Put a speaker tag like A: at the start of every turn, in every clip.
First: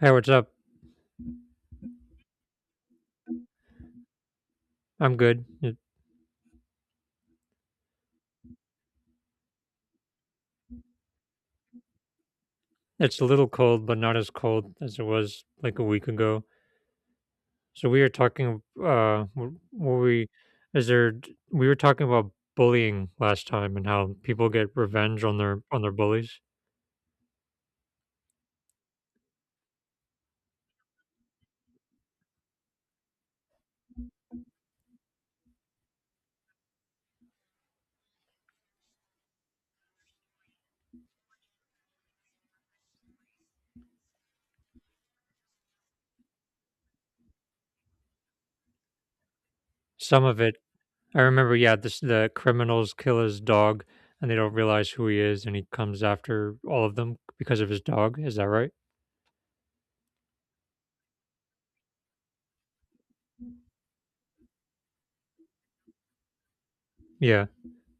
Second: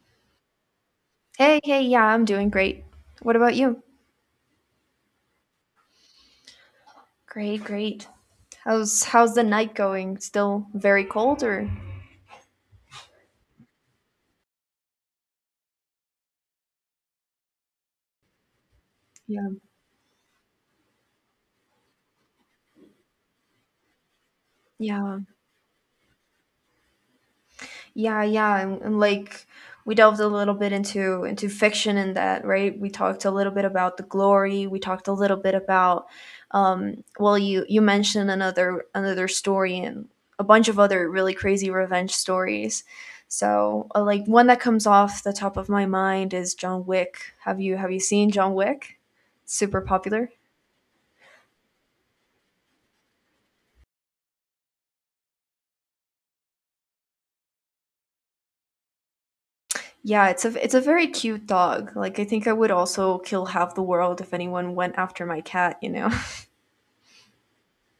A: Hey, what's up?
B: Hey, hey, yeah, I'm doing great. What about you?
A: I'm good. It,
B: Great, great. How's the night going? Still very cold or?
A: it's a little cold, but not as cold as it was like a week ago. So we were talking.
B: Yeah.
A: W- were we? We were talking about bullying last time and how people get
B: Yeah.
A: revenge on their bullies.
B: Yeah, yeah, and like we delved a little bit into fiction and that, right? We talked a little bit about the glory. We talked a little bit about, well, you mentioned another story and a bunch of other really crazy revenge stories. So, like one that comes off the top of my mind is John Wick. Have you seen John Wick? Super
A: Some
B: popular.
A: of it, I remember. Yeah, this the criminals kill his dog, and they don't realize who he is, and he comes after all of them because of his dog. Is that right?
B: Yeah, it's a very cute dog. Like I think I would also kill half the world if anyone went after my cat.
A: Yeah,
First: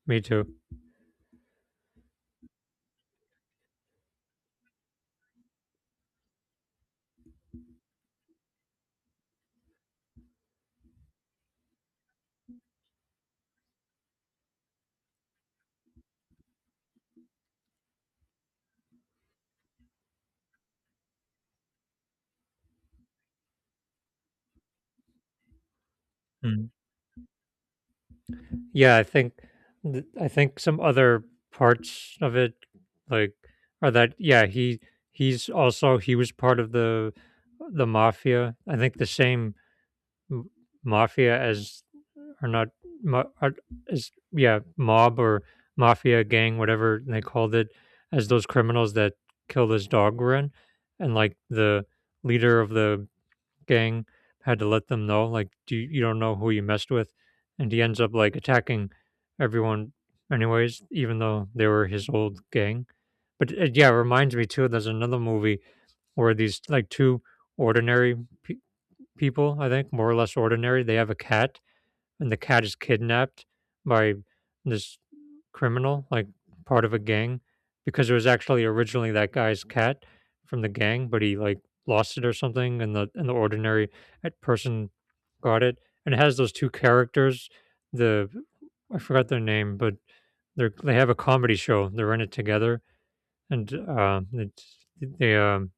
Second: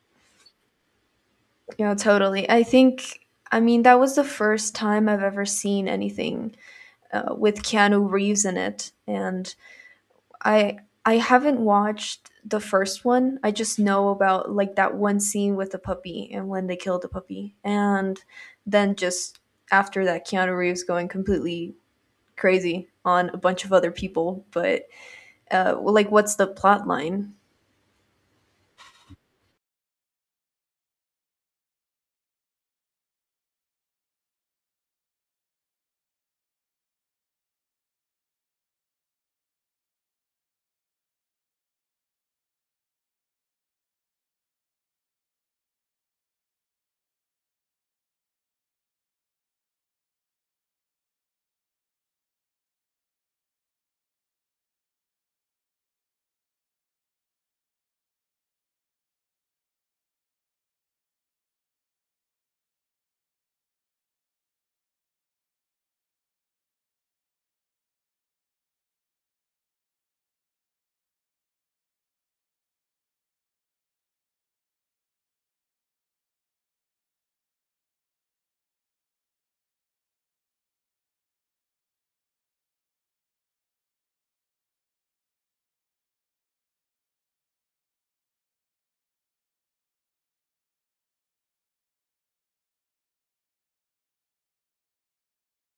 A: me too.
B: Yeah, totally. I think, I mean, that was the first time I've ever seen anything with Keanu Reeves in it, and I I haven't watched the first one. I just know about like that one scene with the puppy and when they killed the puppy, and then just after that, Keanu Reeves going completely crazy on a bunch of other people. But like, what's the
A: Mm.
B: plot line?
A: Yeah, I think th I think some other parts of it, like, are that yeah, he's also he was part of the mafia. I think the same m- mafia as or not ma- are- as yeah mob or mafia gang whatever they called it as those criminals that killed this dog were in, and like the leader of the gang had to let them know like do you, you don't know who you messed with, and he ends up like attacking everyone anyways even though they were his old gang. But it, yeah it reminds me too, there's another movie where these like two ordinary pe- people, I think, more or less ordinary. They have a cat, and the cat is kidnapped by this criminal, like part of a gang, because it was actually originally that guy's cat from the gang, but he like lost it or something, and the ordinary person got it. And it has those two characters, the I forgot their name, but they have a comedy show. They're in it together, and it's, they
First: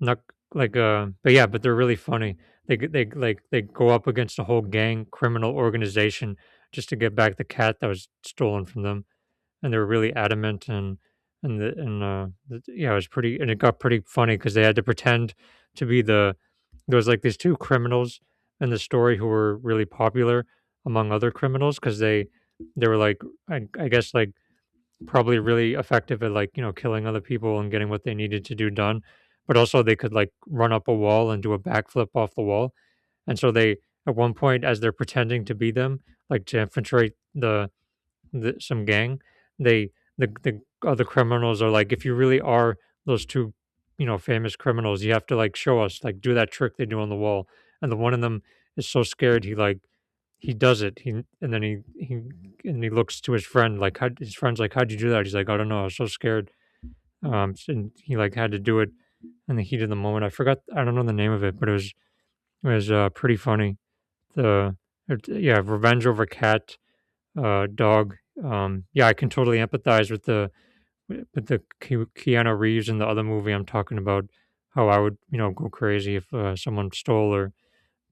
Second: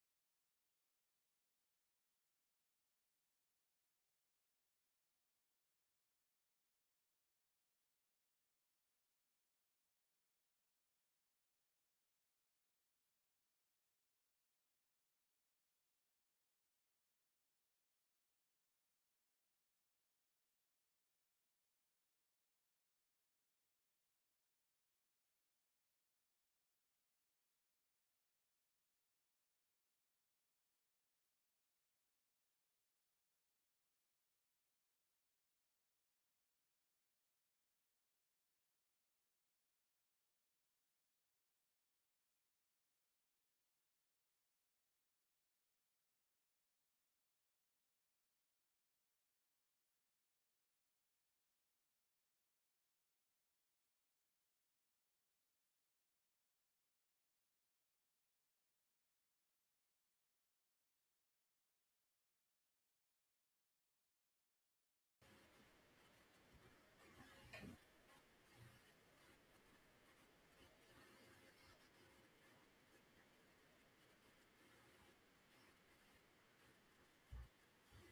A: not like, but yeah, but they're really funny. Like they go up against a whole gang criminal organization just to get back the cat that was stolen from them, and they're really adamant. Yeah, it was pretty, and it got pretty funny because they had to pretend to be the there was like these two criminals in the story who were really popular among other criminals because they were like I guess like probably really effective at like you know killing other people and getting what they needed to do done, but also they could like run up a wall and do a backflip off the wall. And so they at 1 point, as they're pretending to be them, like to infiltrate the, some gang, they the other criminals are like, if you really are those two, you know, famous criminals, you have to like show us, like do that trick they do on the wall. And the one of them is so scared he like he does it. He and he looks to his friend like how, his friend's like, how'd you do that? He's like, I don't know, I was so scared. And he like had to do it in the heat of the moment. I forgot, I don't know the name of it, but it was pretty funny. The it- yeah, Revenge Over Cat dog. Yeah, I can totally empathize with the Keanu Reeves in the other movie I'm talking about. How I would you know go crazy if someone stole or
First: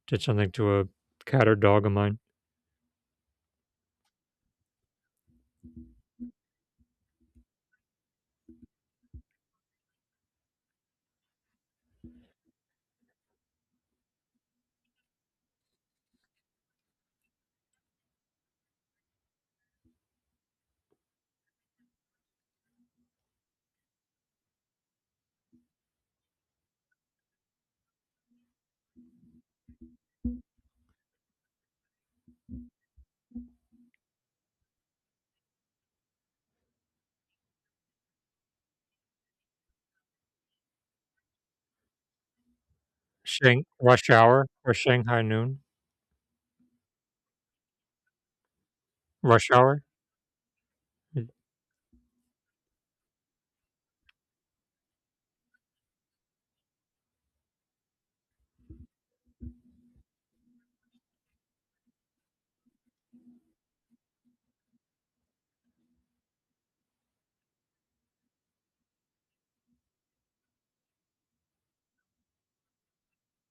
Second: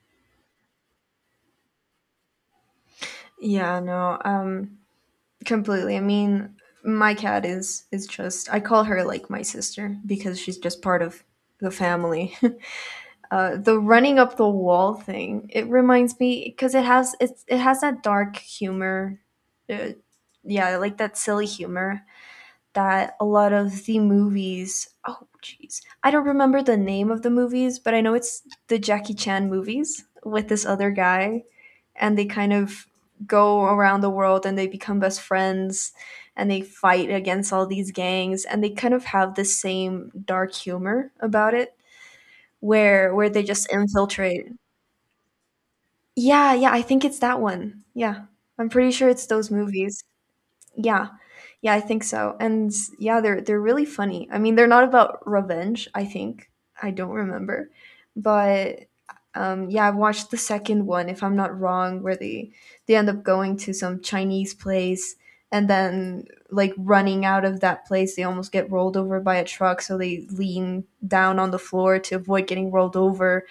A: did something to a cat or dog of mine.
B: Yeah, no. Completely. I mean, my cat is just I call her like my sister because she's just part of the family. The running up the wall thing it reminds me because it has that dark humor, uh, yeah, like that silly humor that a lot of the movies. Oh jeez, I don't remember the name of the movies, but I know it's the Jackie Chan movies with this other guy, and they kind of go around the world and they become best friends, and they fight against all these gangs and they kind of have the same dark humor about it, where they
A: Shang
B: just
A: Rush Hour
B: infiltrate.
A: or Shanghai Noon?
B: Yeah, yeah, I think it's that one. Yeah, I'm pretty sure it's those
A: Rush Hour?
B: movies. Yeah. Yeah, I think so. And yeah, they're really funny. I mean, they're not about revenge, I think. I don't remember. But yeah, I've watched the second one if I'm not wrong, where they end up going to some Chinese place, and then like running out of that place, they almost get rolled over by a truck, so they lean down on the floor to avoid getting rolled over.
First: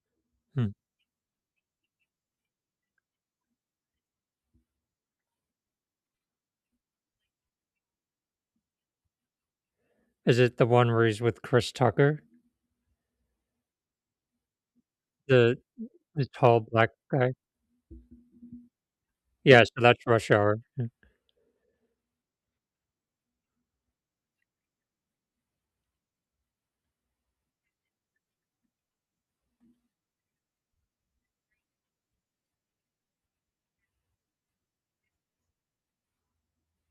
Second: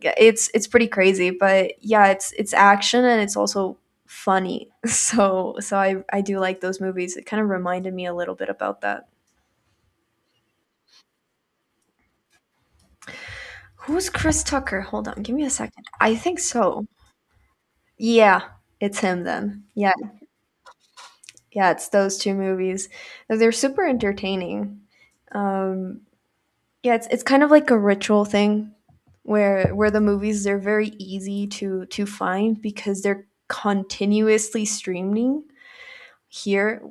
B: Yeah, it's
A: Hmm.
B: pretty crazy, but yeah, it's action and it's also funny. So I do like those movies. It kind of reminded me a little bit about that.
A: Is it the one where he's with Chris Tucker,
B: Who's Chris Tucker? Hold on, give me a
A: the
B: second. I
A: the
B: think
A: tall
B: so.
A: black guy?
B: Yeah, it's him
A: Yeah,
B: then.
A: so
B: Yeah.
A: that's Rush Hour. Mm.
B: Yeah, it's those two movies. They're super entertaining. um yeah, it's kind of like a ritual thing, where the movies, they're very easy to find because they're continuously streaming here.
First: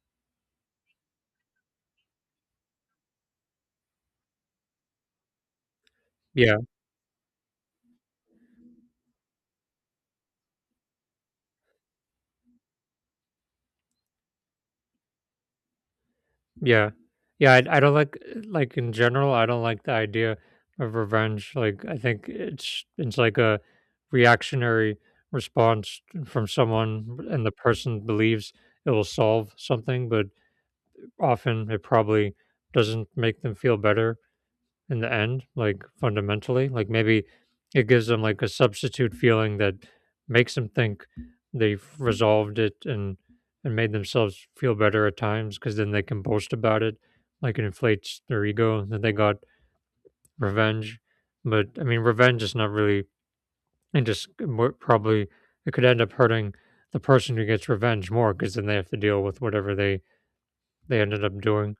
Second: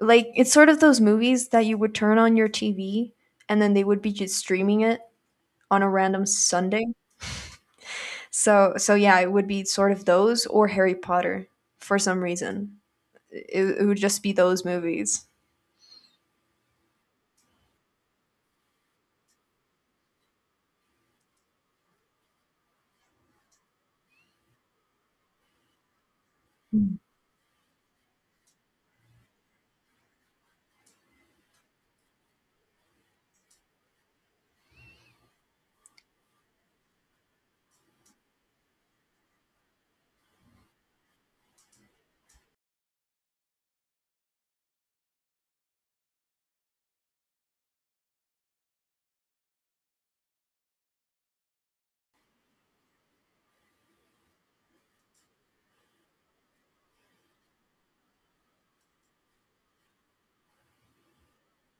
B: Like it's sort of those movies that you would turn on your TV, and then they would be just streaming it on a random
A: Yeah,
B: Sunday. So so yeah, it would be sort of those or Harry Potter for some reason. It would just be those movies.
A: yeah. Yeah, I don't like in general, I don't like the idea of revenge. Like, I think it's like a reactionary response from
B: Mm.
A: someone, and the person believes it will solve something, but often it probably doesn't make them feel better in the end, like fundamentally. Like maybe it gives them like a substitute feeling that makes them think they've resolved it, and made themselves feel better at times because then they can boast about it. Like it inflates their ego that they got revenge. But I mean, revenge is not really, probably it could end up hurting the person who gets revenge more because then they have to deal with whatever they ended up doing.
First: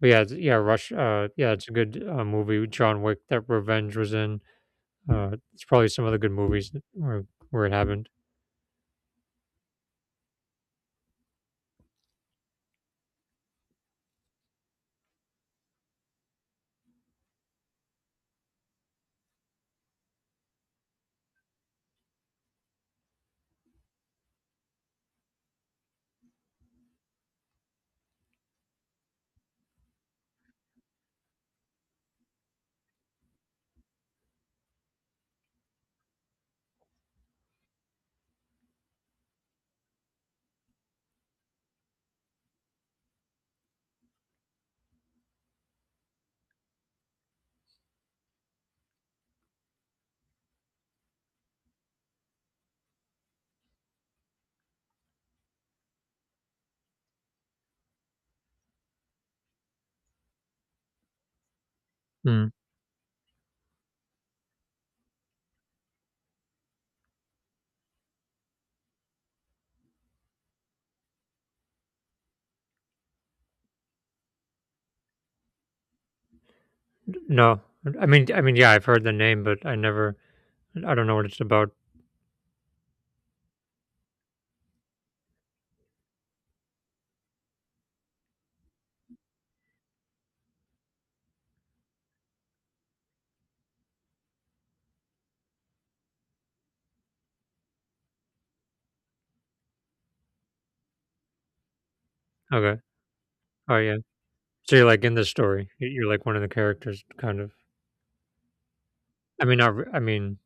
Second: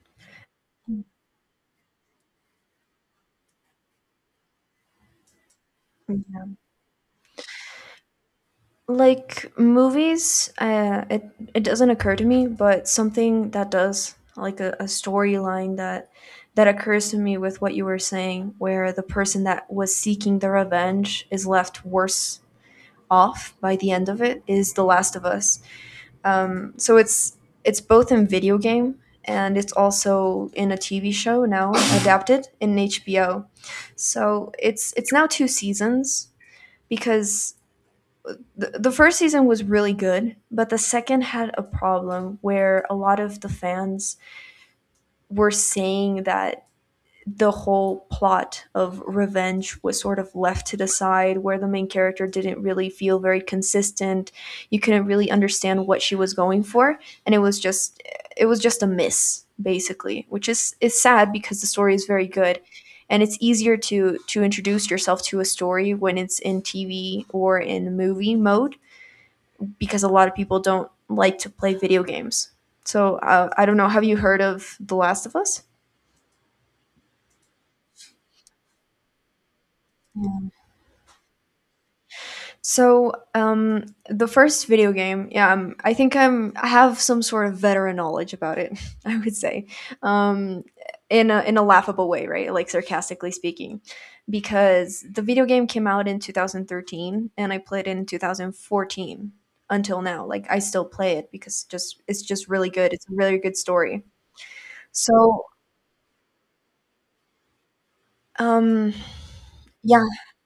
A: But yeah, yeah, Rush. Yeah, it's a good movie. John Wick that revenge was in. It's probably some other good movies where it happened.
B: Like movies, it it doesn't occur to me, but something that does, like a storyline that that occurs to me with what you were saying, where the person that was seeking the revenge is left worse off by the end of it is The Last of Us. So it's both in video game and it's also in a TV show now adapted in HBO. So it's now two seasons because the first season was really good, but the second had a problem where a lot of the fans were saying that the whole plot of revenge was sort of left to the side, where the main character didn't really feel very consistent. You couldn't really understand what she was going for, and it was just a miss, basically, which is sad because the story is very
A: Mm.
B: good, and it's easier to introduce yourself to a story when it's in TV or in movie mode, because a lot of people don't like to play video games. So I don't know, have you heard of The Last of Us?
A: No, yeah, I've heard the name, but I don't know what it's about.
B: So, the first video game, yeah, I think I'm I have some sort of veteran knowledge about it. I would say, um, in a laughable way, right? Like sarcastically speaking, because the video game came out in 2013 and I played it in 2014 until now. Like I still play it because just it's just really
A: Okay,
B: good. It's a really good
A: oh yeah,
B: story.
A: so you're like in the
B: So,
A: story. You're like one of the characters, kind of.
B: um,
A: I mean, not, re- I
B: yeah.
A: mean,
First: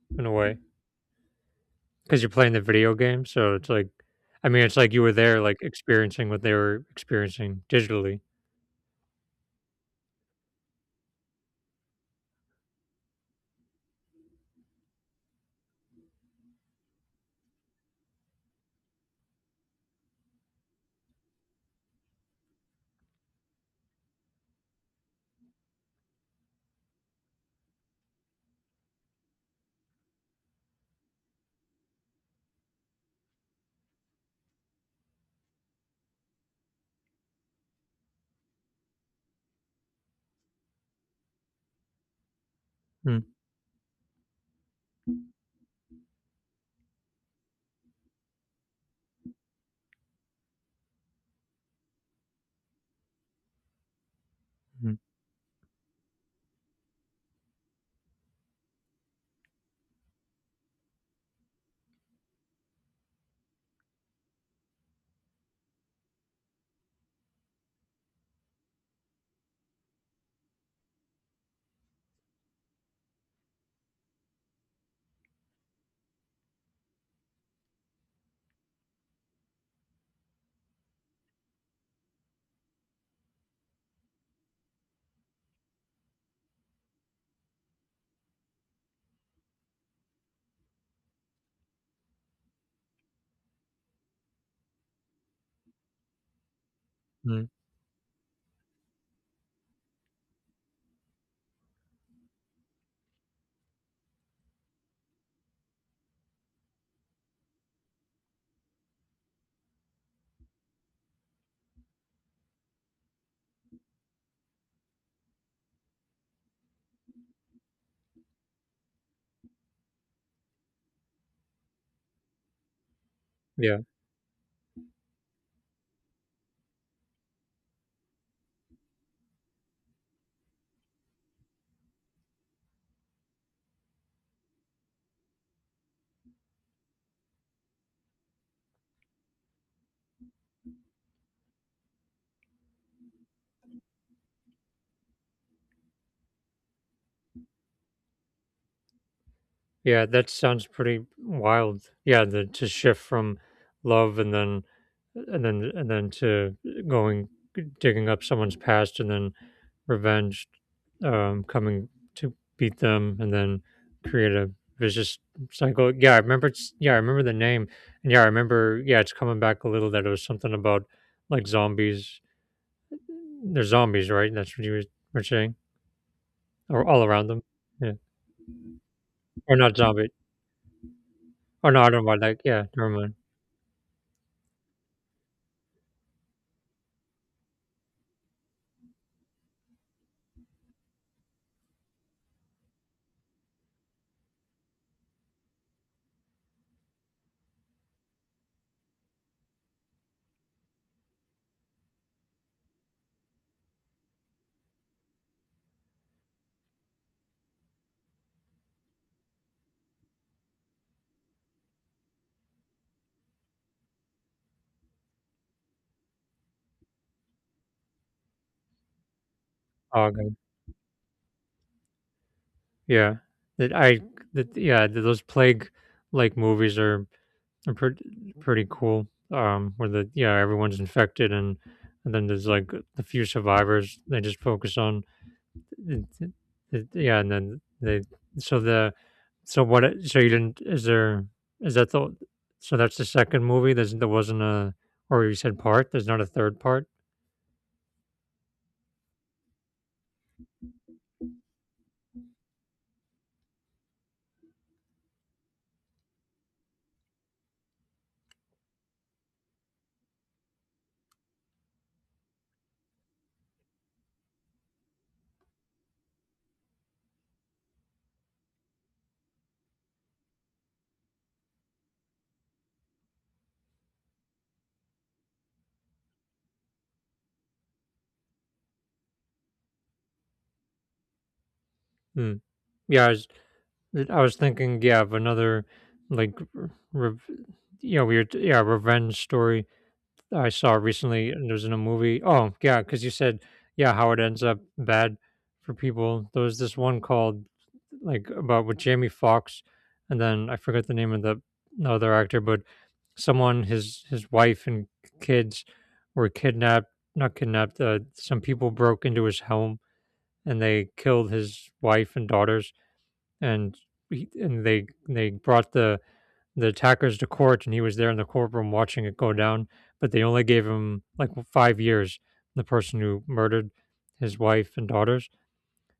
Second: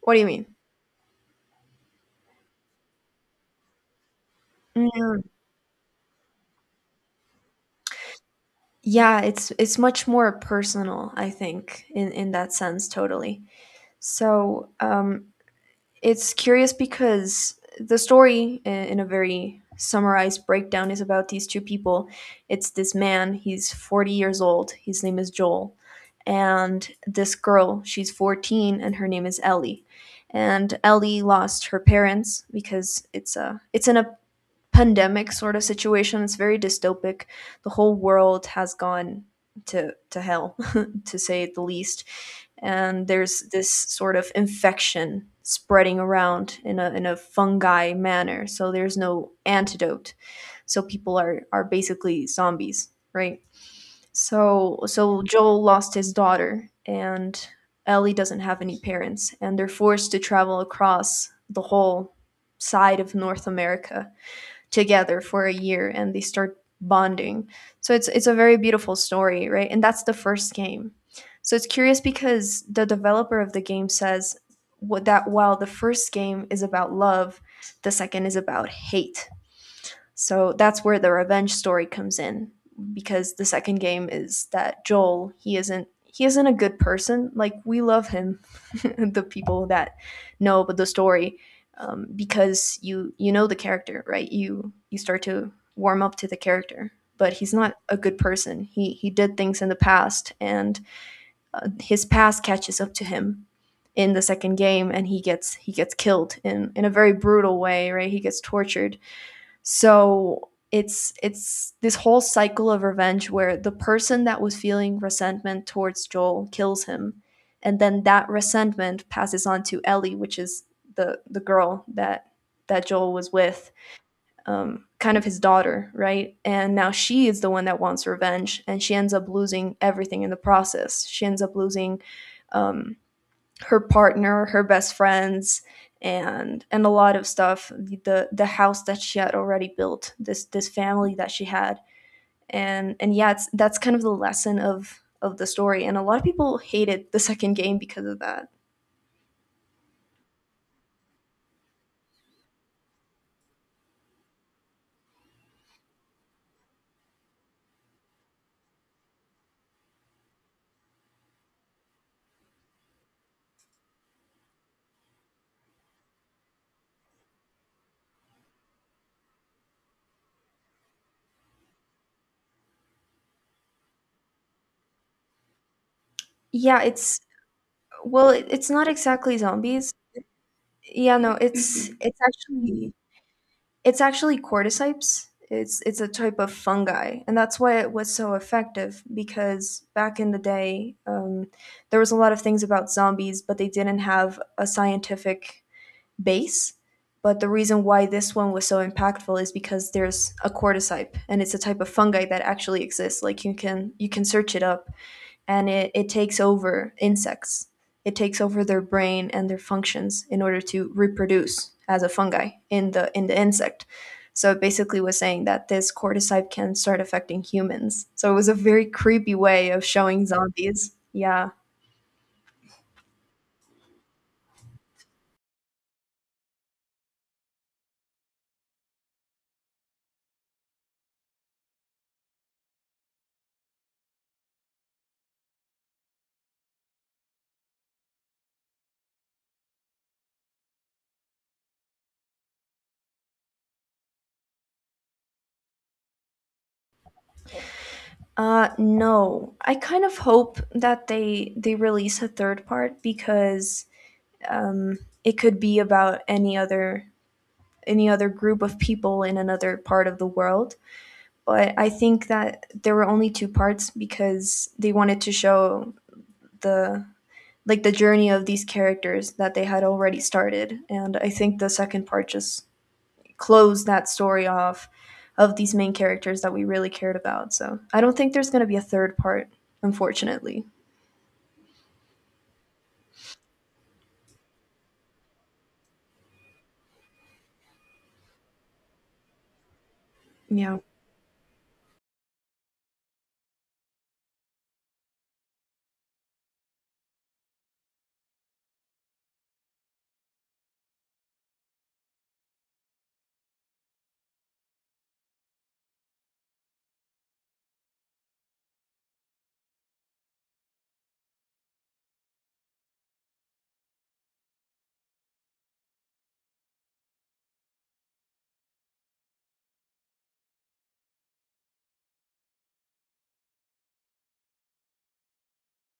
B: What do you
A: in a
B: mean?
A: way, because you're playing the video game, so it's like, I mean, it's like you were
B: Mm,
A: there, like experiencing what they were experiencing digitally.
B: yeah, it's much more personal, I think, in that sense, totally. So it's curious because the story, I- in a very summarized breakdown, is about these two people. It's this man, he's 40 years old, his name is Joel, and this girl, she's 14, and her name is Ellie. And Ellie lost her parents because it's a it's an pandemic sort of situation. It's very dystopic. The whole world has gone to hell, to say the least. And there's this sort of infection spreading around in a fungi manner. So there's no antidote. So people are basically zombies, right? So
A: Mm-hmm.
B: so Joel lost his daughter, and Ellie doesn't have any parents, and they're forced to travel across the whole side of North America together for a year, and they start bonding. So it's a very beautiful story, right? And that's the first game. So it's curious because the developer of the game says what, that while the first game is about love, the second is about hate. So that's where the revenge story comes in, because the second game is that Joel, he isn't a good person. Like we love him, the people that know about the story, because you know the character, right? You start to warm up to the character, but he's not a good person. He did things in the past, and his past catches up to him in the second game, and he gets killed in a very brutal way, right? He gets tortured, so it's this whole cycle of revenge where the person that was feeling resentment towards Joel kills him, and then that resentment passes on to Ellie, which is the girl that that Joel was with,
A: Yeah.
B: kind of his daughter, right? And now she is the one that wants revenge, and she ends up losing everything in the process. She ends up losing um, her partner, her best friends, and a lot of stuff. The house that she had already built, this family that she had, and yeah, it's, that's kind of the lesson of the story. And a lot of people hated the second game because of that.
A: Yeah, that sounds pretty wild. Yeah, the to shift from love and then to going digging up someone's past and then revenge coming to beat them, and then create a vicious cycle. Yeah, I remember it's yeah, I remember the name. And yeah, I remember yeah, it's coming back a little that it was something about like zombies. They're zombies, right? That's what you were saying.
B: Yeah,
A: Or all
B: it's
A: around them. Yeah.
B: well, it, it's not exactly
A: Or not
B: zombies.
A: zombie.
B: Yeah, no,
A: Or no, I don't
B: it's
A: mind like yeah, never
B: actually
A: mind.
B: it's actually cordyceps. It's a type of fungi, and that's why it was so effective. Because back in the day, there was a lot of things about zombies, but they didn't have a scientific base. But the reason why this one was so impactful is because there's a cordyceps, and it's a type of fungi that actually exists. Like you can search it up, and it takes over insects. It takes over their brain and their functions in order to reproduce as a fungi in the insect. So it basically was saying that this cordyceps can start affecting humans. So it was a very creepy way of showing
A: Oh
B: zombies. Yeah.
A: yeah, that I that yeah, th those plague like movies are pretty pretty cool. Where the yeah everyone's infected, and then there's like the few survivors they just focus on. It, it, yeah, and then they so the so what so you didn't is there is that the so that's the second movie, there's there wasn't a or you said part, there's not a third part.
B: No. I kind of hope that they release a third part because um it could be about any other group of people in another part of the world. But I think that there were only two parts because they wanted to show the like the journey of these characters that they had already started. And I think the second part just closed that story off of these main characters that we really cared about. So I don't think there's gonna be a third part, unfortunately.
A: Hmm. yeah I was, I was thinking, yeah, of another like, r- rev you know, weird, yeah, revenge story I saw
B: Yeah.
A: recently. And it was in a movie. Oh, yeah, because you said, yeah, how it ends up bad for people. There was this one called like about with Jamie Foxx, and then I forget the name of the other actor, but someone, his wife and kids were kidnapped, not kidnapped. Some people broke into his home, and they killed his wife and daughters. and and they brought the attackers to court, and he was there in the courtroom watching it go down. But they only gave him like 5 years. The person who murdered his wife and daughters,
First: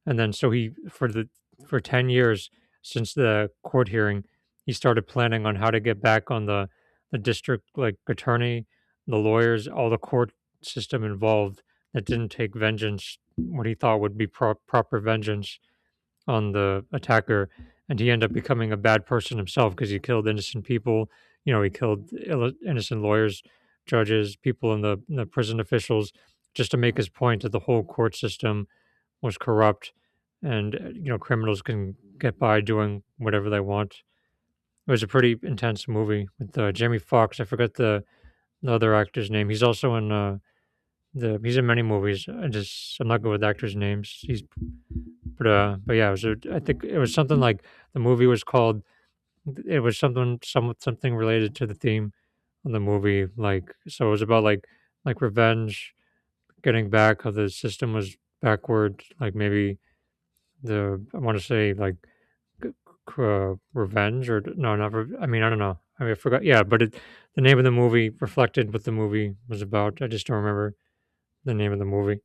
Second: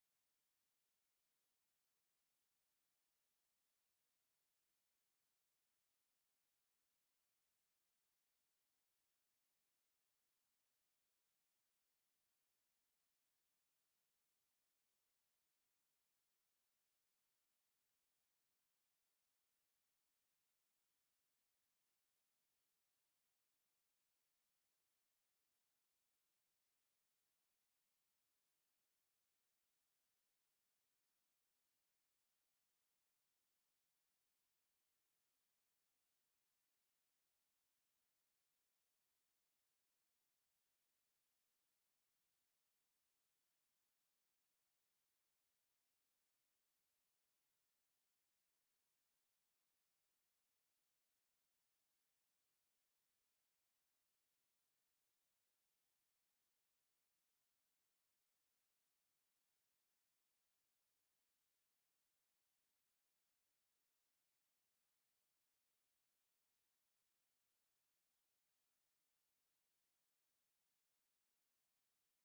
A: and then so he for the for 10 years since the court hearing, he started planning on how to get back on the district like attorney, the lawyers, all the court system involved, that didn't take vengeance, what he thought would be proper vengeance on the attacker. And he ended up becoming a bad person himself because he killed innocent people. You know, he killed innocent lawyers, judges, people in the prison officials, just to make his point that the whole court system was corrupt, and you know, criminals can get by doing whatever they want. It was a pretty intense movie with Jamie Foxx. I forget the other actor's name. He's also in the he's in many movies. I just I'm not good with actors' names. He's but Yeah, it was. A, I think it was something like the movie was called. It was something, some something related to the theme of the movie. Like so, it was about like revenge, getting back how the system was backward. Like maybe the I want to say like c- revenge or no, not. I mean, I don't know. I mean, I forgot. Yeah, but it, the name of the movie reflected what the movie was about. I just don't remember the name of the movie.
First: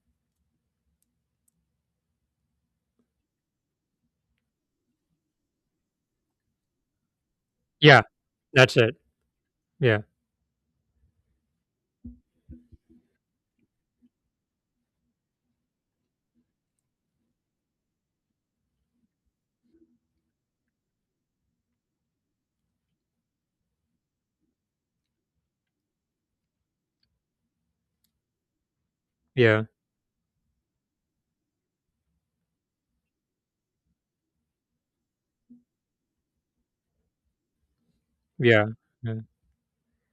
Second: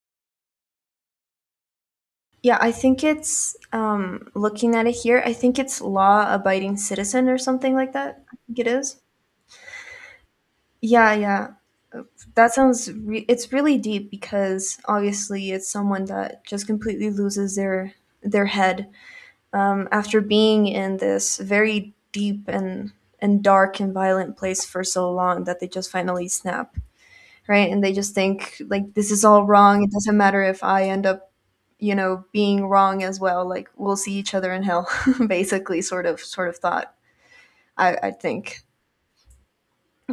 B: Yeah, I think it's looking at it here, I think it's Law Abiding Citizen or something like
A: Yeah,
B: that. I think it
A: that's it.
B: is.
A: Yeah,
B: Yeah, yeah. That sounds re- it's really deep because obviously it's someone that just completely loses their head after being in this very deep and dark and violent place for so long that they just finally snap, right? And they just think like this is all
A: yeah,
B: wrong. It doesn't matter if I end up you know, being wrong as well. Like we'll see each other in hell, basically, sort of thought. I think.
A: yeah, yeah.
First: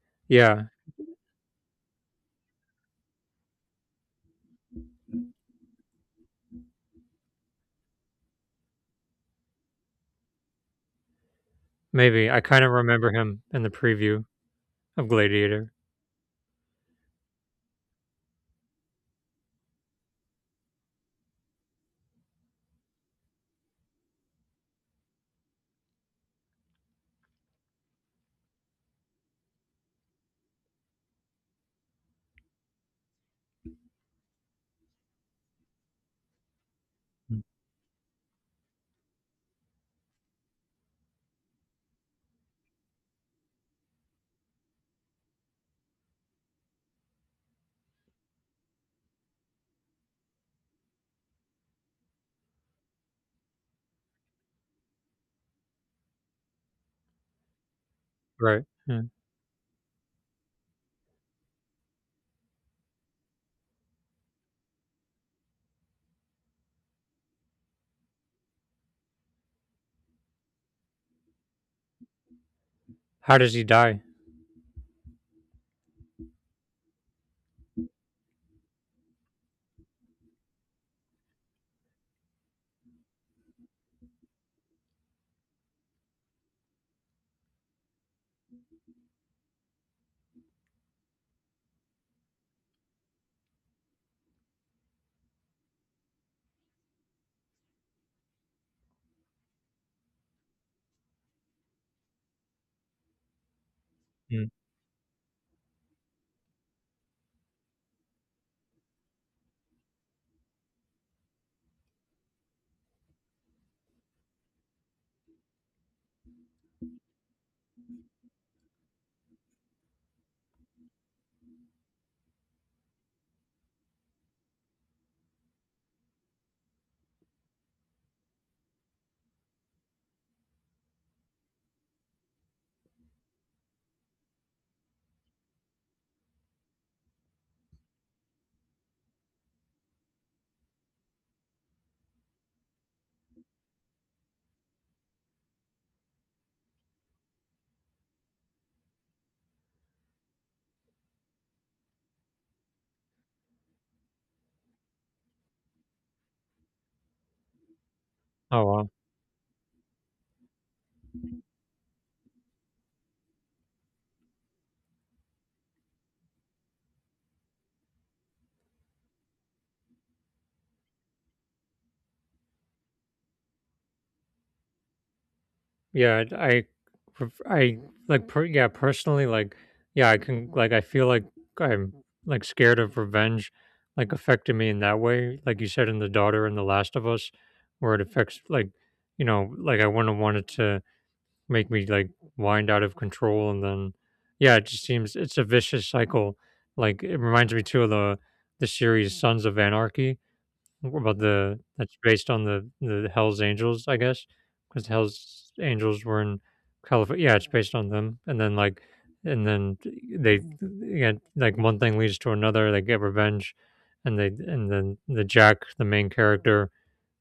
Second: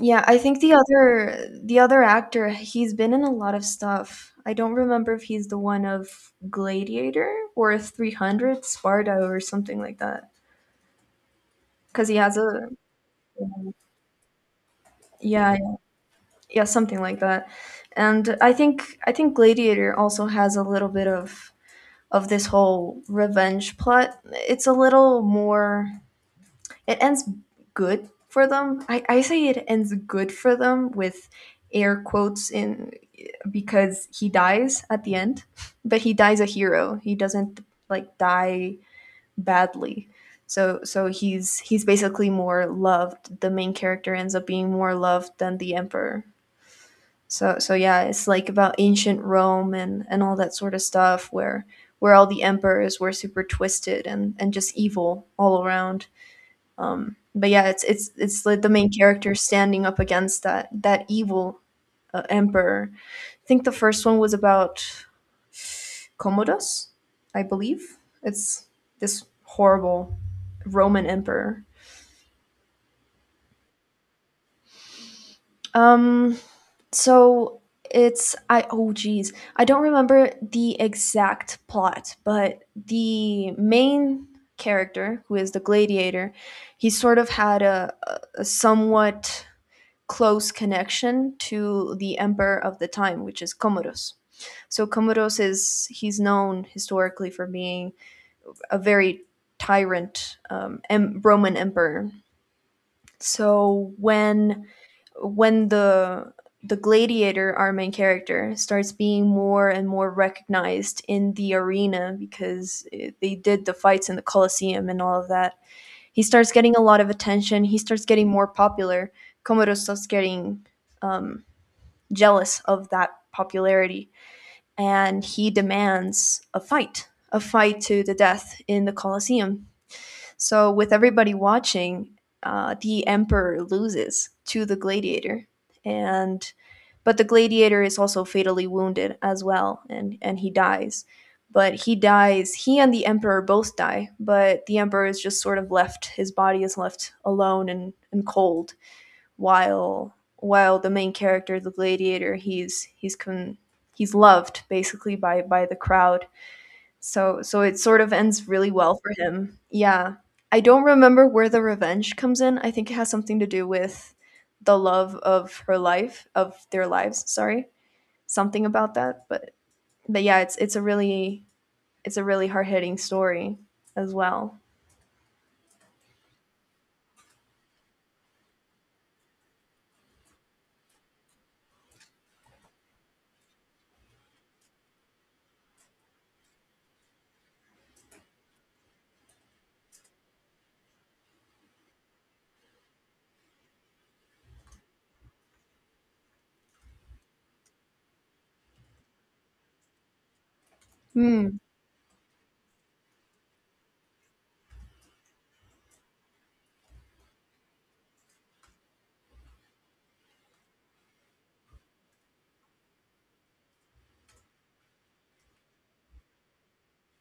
B: Yeah, I think
A: Yeah.
B: the other actor, he's been in a lot of stuff. I don't remember if he's the one of Gladiator or if 300 Sparta or something like that. Cuz he
A: Maybe,
B: has
A: I
B: a
A: kinda remember him in the preview of
B: yeah,
A: Gladiator.
B: yeah, something like that. And I think Gladiator also has a little bit of this whole revenge plot. It's a little more it ends good for them. I say it ends good for them with air quotes in because he dies at the end, but he dies a hero. He
A: Mm.
B: doesn't like die badly. So he's basically more loved. The main character ends up being more loved than the emperor. So yeah, it's like about ancient Rome and all that sort of stuff where all the emperors were super twisted and just evil all around, but yeah, it's like
A: Right,
B: the main
A: yeah.
B: character standing up against that evil emperor. I think the first one was about Commodus, I believe. It's this horrible Roman emperor.
A: How does he die?
B: Um, so it's I oh geez, I don't remember the exact plot, but the main character who is the gladiator, he sort of had a somewhat close connection to the emperor of the time, which is Commodus. So Commodus is, he's known historically for being a very tyrant, Roman emperor. So
A: Mm.
B: when the gladiator, our main character, starts being more and more recognized in the arena because they did the fights in the Colosseum and all of that. He starts getting a lot of attention. He starts getting more popular. Commodus starts getting um, jealous of that popularity, and he demands a fight to the death in the Colosseum. So, with everybody watching, the emperor loses to the gladiator, and but the gladiator is also fatally wounded as well, and he dies. But he dies. He and the emperor both die, but the emperor is just sort of left. His body is left alone and cold while the main character, the gladiator, he's loved basically by the crowd. So it sort of ends
A: Oh,
B: really
A: wow.
B: well for him. Yeah. I don't remember where the revenge comes in. I think it has something to do with the love of her life, of their lives, sorry. Something about that, but yeah, it's a really it's a really hard-hitting story as well.
A: Yeah, pref I, personally, I can I feel like I'm scared of revenge, like, affecting me in that way, like you said in The Daughter and The Last of Us, where it affects, I wouldn't want it to make me wind out of control. And then yeah it just seems it's a vicious cycle. Like it reminds me too of the series Sons of Anarchy. About
B: Hmm.
A: the That's based on the Hells Angels, I guess, because the Hells Angels were in California. Yeah, it's based on them. And then like and then they Yeah, like, one thing leads to another, they get revenge. And they and then the main character,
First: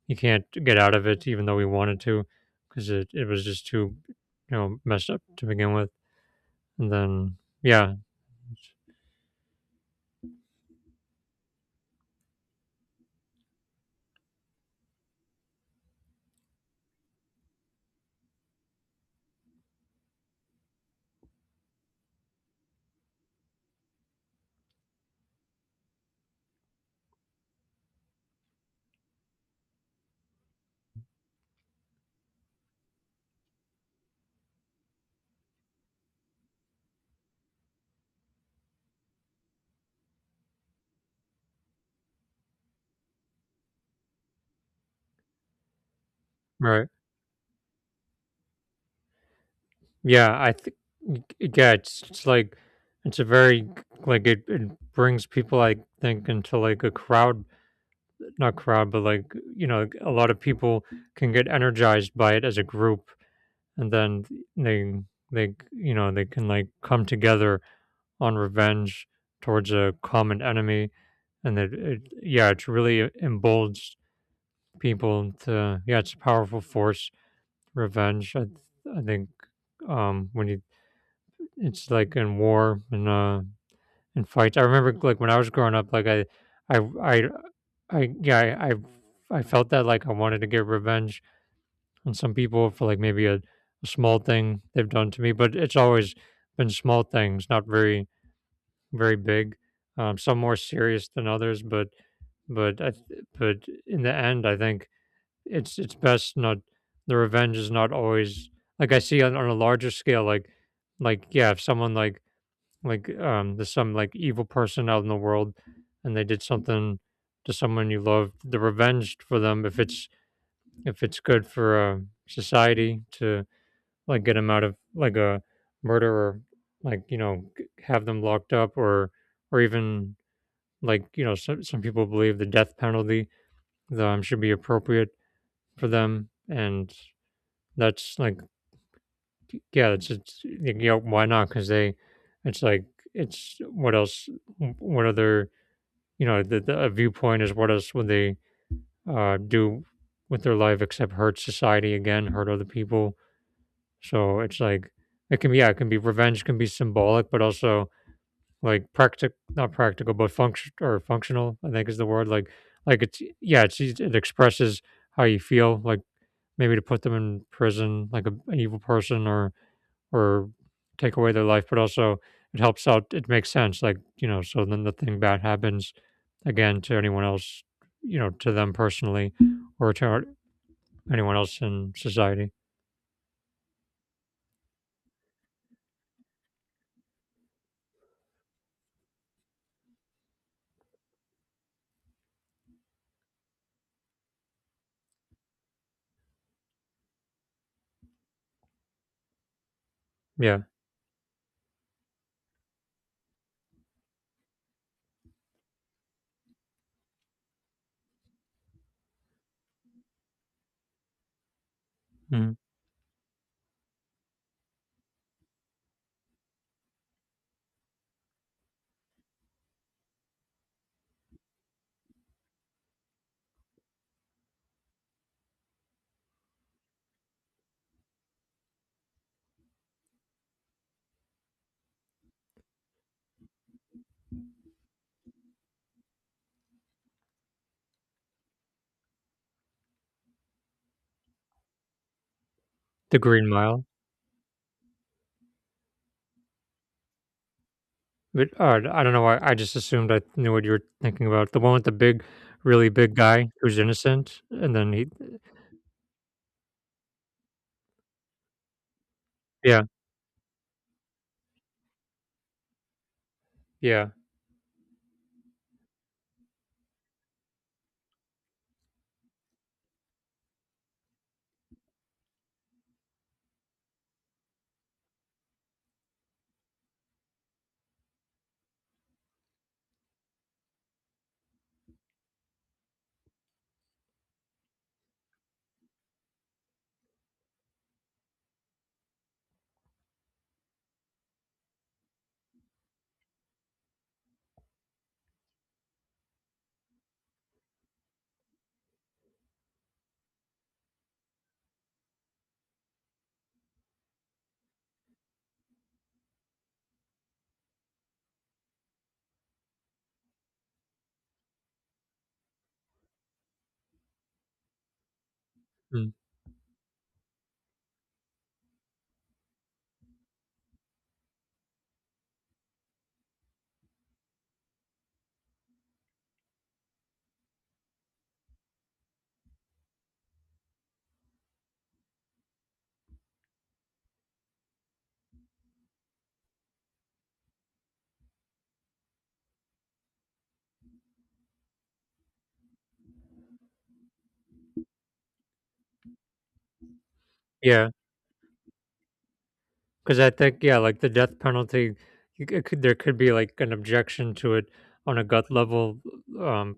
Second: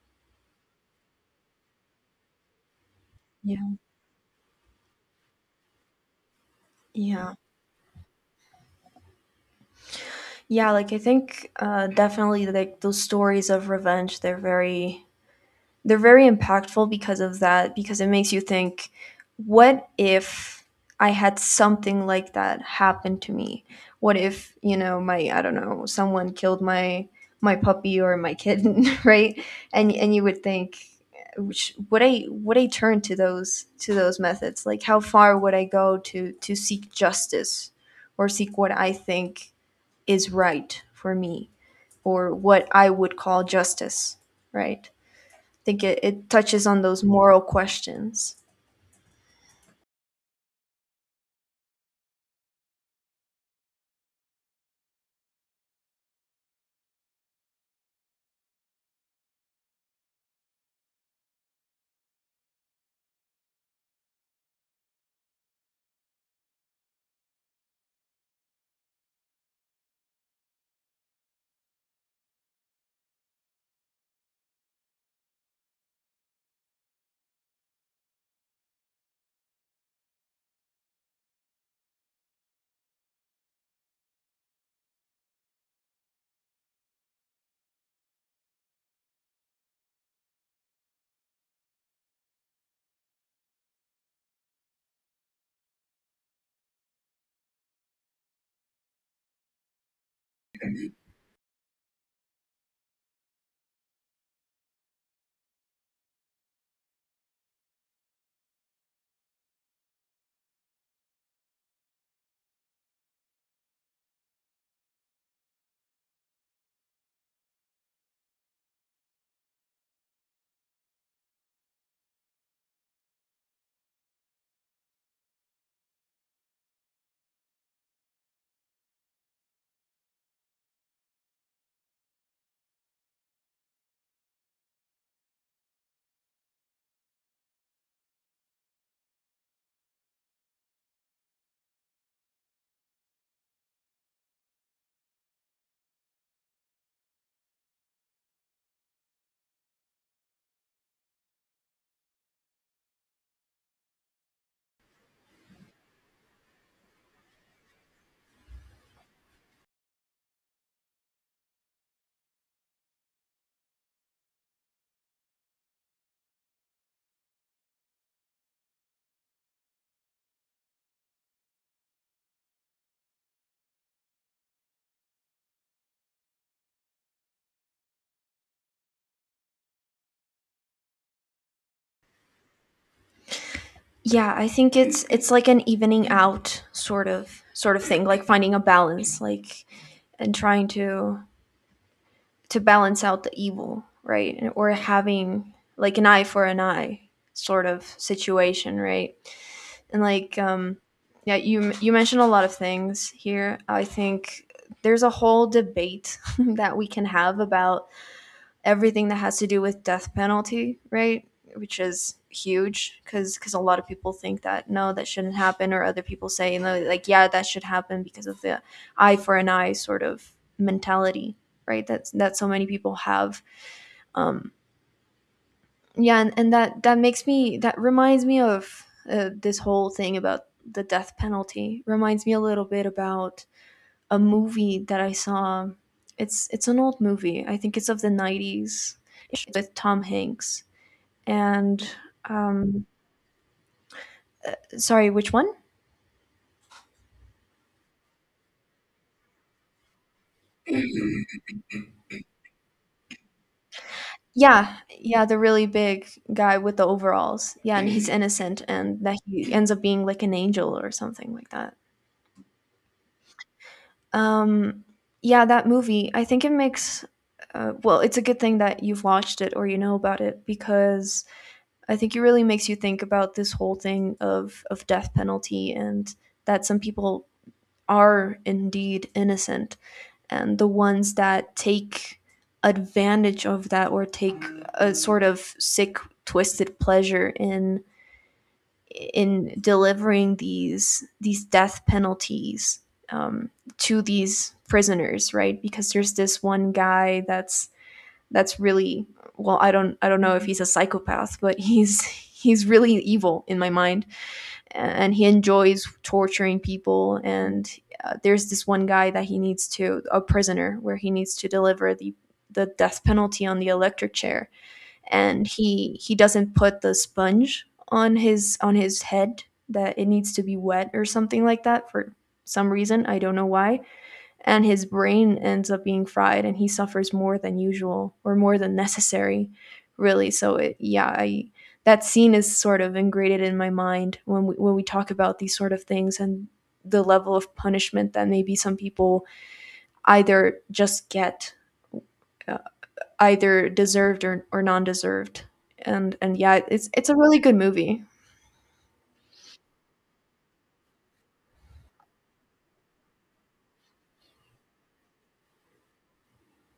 A: you can't get out of it even though we wanted to, because it was just
B: Yeah.
A: too, you know, messed up to begin with. And
B: Yeah.
A: then yeah
B: Yeah, like I think, definitely like those stories of revenge, they're very impactful because of that, because it makes you think, what if I had something like that happen to me? What if, you know, my, I don't know, someone killed my my puppy or my kitten, right? And you would think, which would I, would I turn to those methods? Like how far would I go to seek justice or seek what I think is right for me, or what I would call justice, right? I think it touches on
A: Right.
B: those moral questions.
A: Yeah, I think, yeah it's like, it's a very, it brings people, I think, into like a crowd. Not crowd, but like, you know, like, a lot of people can get energized by it as a group. And then they they, you know, they can, like, come together on revenge towards a common enemy. And it yeah it's really emboldens people to, yeah, it's a powerful force, revenge. I think, when you, it's like in war and in fights. I remember, like, when I was growing up, like, i i, I yeah I, I I felt that, like, I wanted to get revenge on some people for like maybe a small thing they've done to me, but it's always been small things, not very big. Some more serious than others. But I th- but In the end, I think it's best not. The revenge is not always, like I see, on a larger scale. Yeah, if someone there's some like evil person out in the world, and they did something to someone you love, the revenge for them, if it's, if it's good for society to like get them out of, like, a murderer, like, you know, have them locked up, or even, like, you know, some people believe the death penalty should be appropriate for them. And that's like, yeah, it's like, yeah, why not? Because it's like, it's what else, what other, you know, the a viewpoint is, what else would they do with their life except hurt society again, hurt other people. So it's like, it can be, yeah, it can be revenge, can be symbolic, but also like not practical, but function or functional, I think is the word. Like, yeah, it's, it expresses how you feel. Like, maybe to put them in prison, like an evil person, or take away their life. But also it helps out, it makes sense, like, you know, so then nothing bad happens again to anyone else, you know, to them personally or to anyone else in society.
B: Yeah, I think it's like an evening out sort of thing, like finding a balance, like and trying to balance out the evil, right? And, or having like an eye for an eye sort of situation, right? And like,
A: Yeah.
B: yeah, you mentioned a lot of things here. I think there's a whole debate that we can have about everything that has to do with death penalty, right? Which is
A: Mhm.
B: huge, because a lot of people think that no, that shouldn't happen, or other people say, you know, like, yeah, that should happen because of the eye for an eye sort of mentality, right? That's that so many people have. um yeah, and that makes me, that reminds me of, this whole thing about, the death penalty reminds me a little bit about a movie that I saw. It's an old movie, I think it's of the 90s with Tom Hanks, and um
A: The Green Mile.
B: sorry, which one?
A: But I don't know why, I just assumed I knew what you were thinking about, the one with the big, really big guy who's innocent, and
B: Yeah,
A: then he.
B: yeah, the really big guy with the overalls, yeah, and he's innocent, and that he ends up
A: Yeah,
B: being like an angel or something like that.
A: yeah.
B: Um, yeah, that movie. I think it makes. Well, it's a good thing that you've watched it or you know about it, because I think it really makes you think about this whole thing of death penalty, and that some people are indeed innocent, and the ones that take advantage of that, or take a sort of sick twisted pleasure in delivering these death penalties, um, to these prisoners, right? Because there's this one guy that's really, well, I don't know if he's a psychopath, but he's he's really evil in my mind, and he enjoys torturing people. And there's this one guy that he needs to, a prisoner where he needs to deliver the death penalty on the electric chair, and he
A: Mm,
B: he doesn't put the sponge on his head, that it needs to be wet or something like that for some reason, I don't know why. And his brain ends up being fried, and he suffers more than usual or more than necessary, really. So it, yeah, I, that scene is sort of ingrained in my mind when we talk about these sort of things, and the level of punishment that maybe some people either just get, uh, either deserved or non-deserved. And yeah, it's a really good
A: yeah.
B: movie.
A: Because I think, yeah, like the death penalty, it could, there could be like an objection to it on a gut level. Um,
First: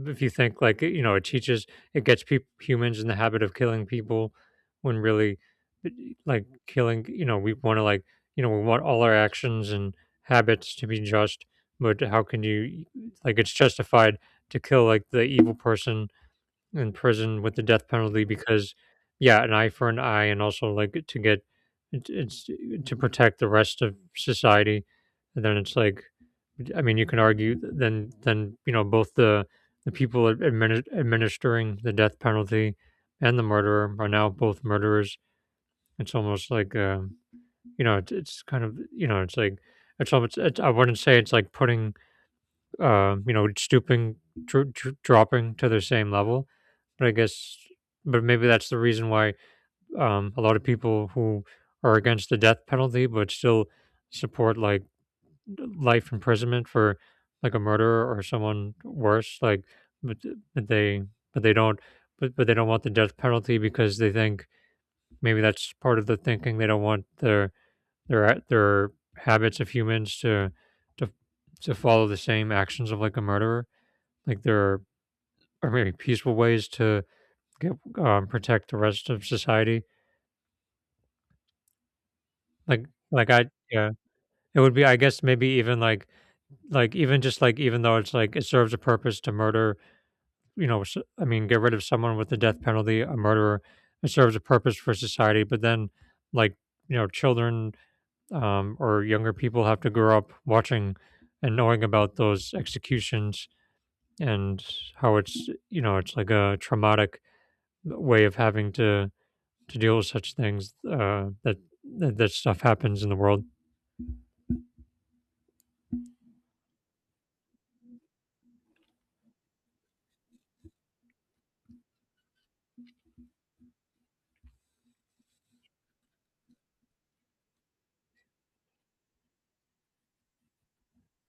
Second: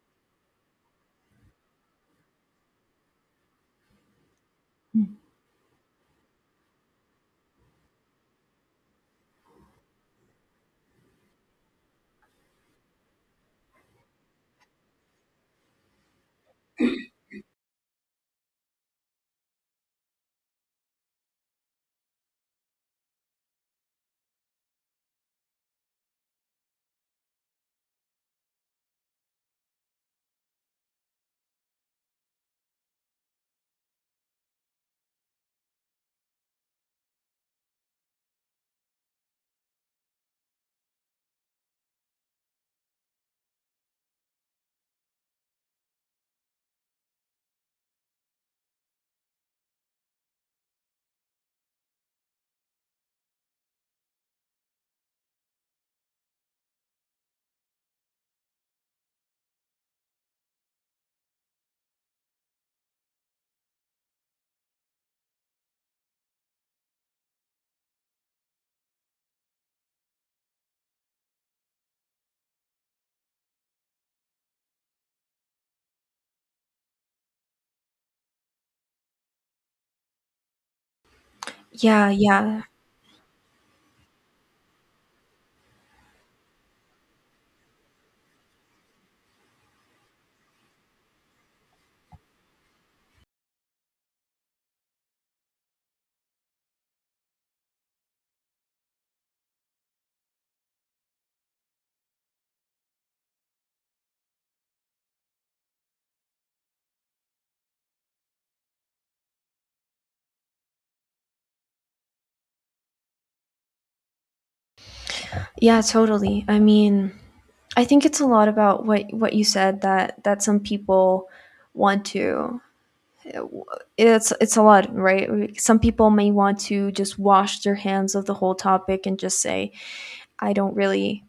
A: if you think, like, you know, it teaches, it gets peop humans in the habit of killing people, when really, like killing, you know, we want to like, you know, we want all our actions and habits to be just. But how can you, like, it's justified to kill, like, the evil person in prison with the death penalty, because, yeah, an eye for an eye, and also like to get it's to protect the rest of society. And then it's like, I mean, you can argue then, you know, both the people administering the death penalty and the murderer are now both murderers. It's almost like, you know, it's kind of, you know, it's like, I wouldn't say it's like putting you know, stooping, dropping to the same level. But I guess, but maybe that's the reason why, a lot of people who are against the death penalty but still support like life imprisonment for like a murderer or someone worse, like, but, but they but they don't but they don't want the death penalty because they think, maybe that's part of the thinking, they don't want their their their habits of humans to to to follow the same actions of like a murderer. Like, there are maybe peaceful ways to G protect the rest of society.
B: Yeah, yeah,
A: Like like I yeah, it would be, I guess maybe even like even just like, even though it's like it serves a purpose to murder, you know, s I mean, get rid of someone with the death penalty, a murderer, it serves a purpose for society, but then, like, you know, children, or younger people have to grow up watching and knowing about those executions, and how it's, you know, it's like a traumatic way of having to deal with such things, that that stuff happens in the world.
B: yeah, totally, I mean, I think it's a lot about what you said, that that some people want to, it's a lot, right? Some people may want to just wash their hands of the whole topic, and just say, i don't really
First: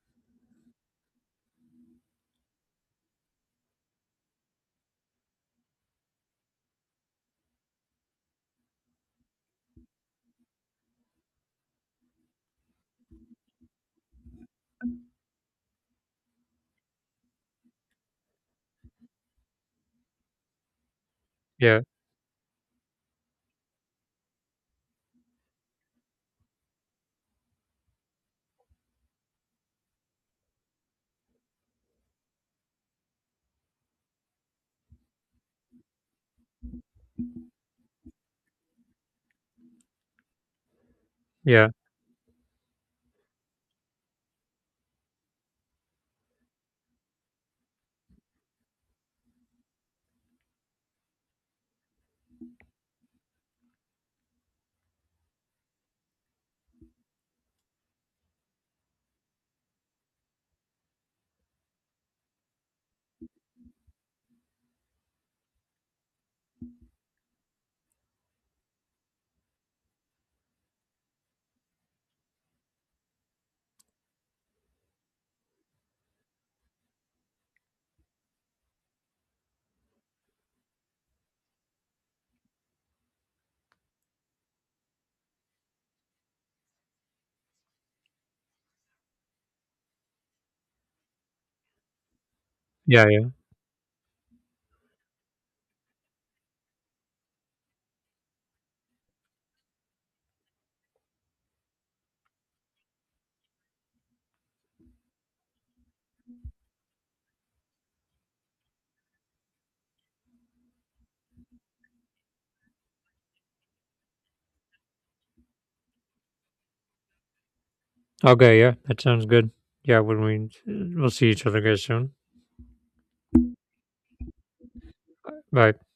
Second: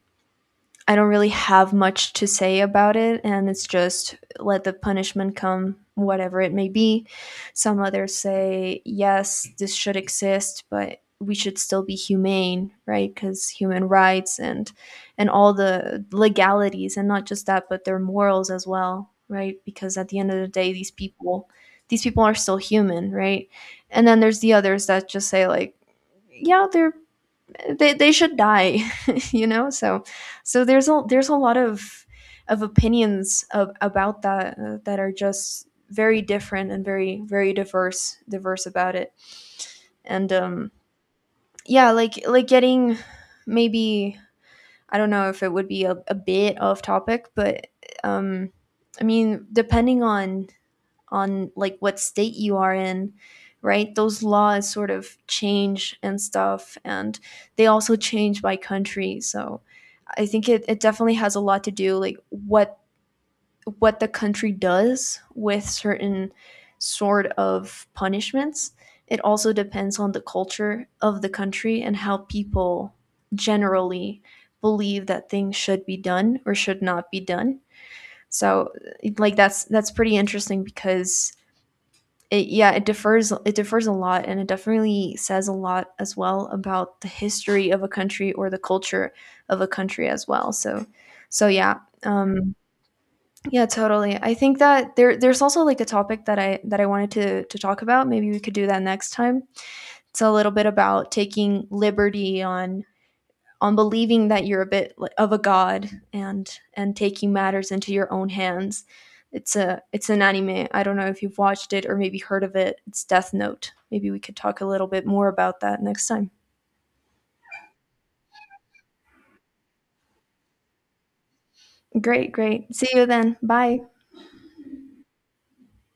B: I don't really have much to say about it, and it's just let the punishment come, whatever it may be. Some others say, yes, this should exist, but we should still be humane, right? Because human rights and all the legalities, and not just that, but their morals as well, right? Because at the end of the day, these people,
A: Yeah,
B: these people are still human, right? And then there's the others that just say like, yeah, they're, they should die, you know. So so there's a, there's a lot of opinions of, about that, that are just very different, and very, very diverse diverse about it. And
A: yeah,
B: yeah, like getting, maybe, I don't know if it would be a bit off topic, but um I mean, depending on like what state you are in, right, those laws sort of change and stuff, and they also change by country. So I think it definitely has a lot to do like what the country does with certain sort of punishments. It also depends on the culture of the country, and how people generally believe that things should be done or should not be done. So, like, that's pretty interesting, because it, yeah, it differs. It differs a lot, and it definitely says a lot as well about the history of a country, or the culture of a country as well. So, so yeah, um,
A: yeah, yeah.
B: yeah, totally. I think that there, there's also like a topic that I wanted to talk about. Maybe we could do that next time. It's a little bit about taking liberty on believing that you're a bit of a god, and taking matters into your own hands. It's a, it's an anime. I don't know if you've watched it or maybe heard of it. It's Death Note. Maybe we could talk a little bit more about that next time.
A: Okay, yeah, that sounds good. Yeah, when we'll see each other guys soon.
B: Great, great. See you then. Bye.
A: Bye.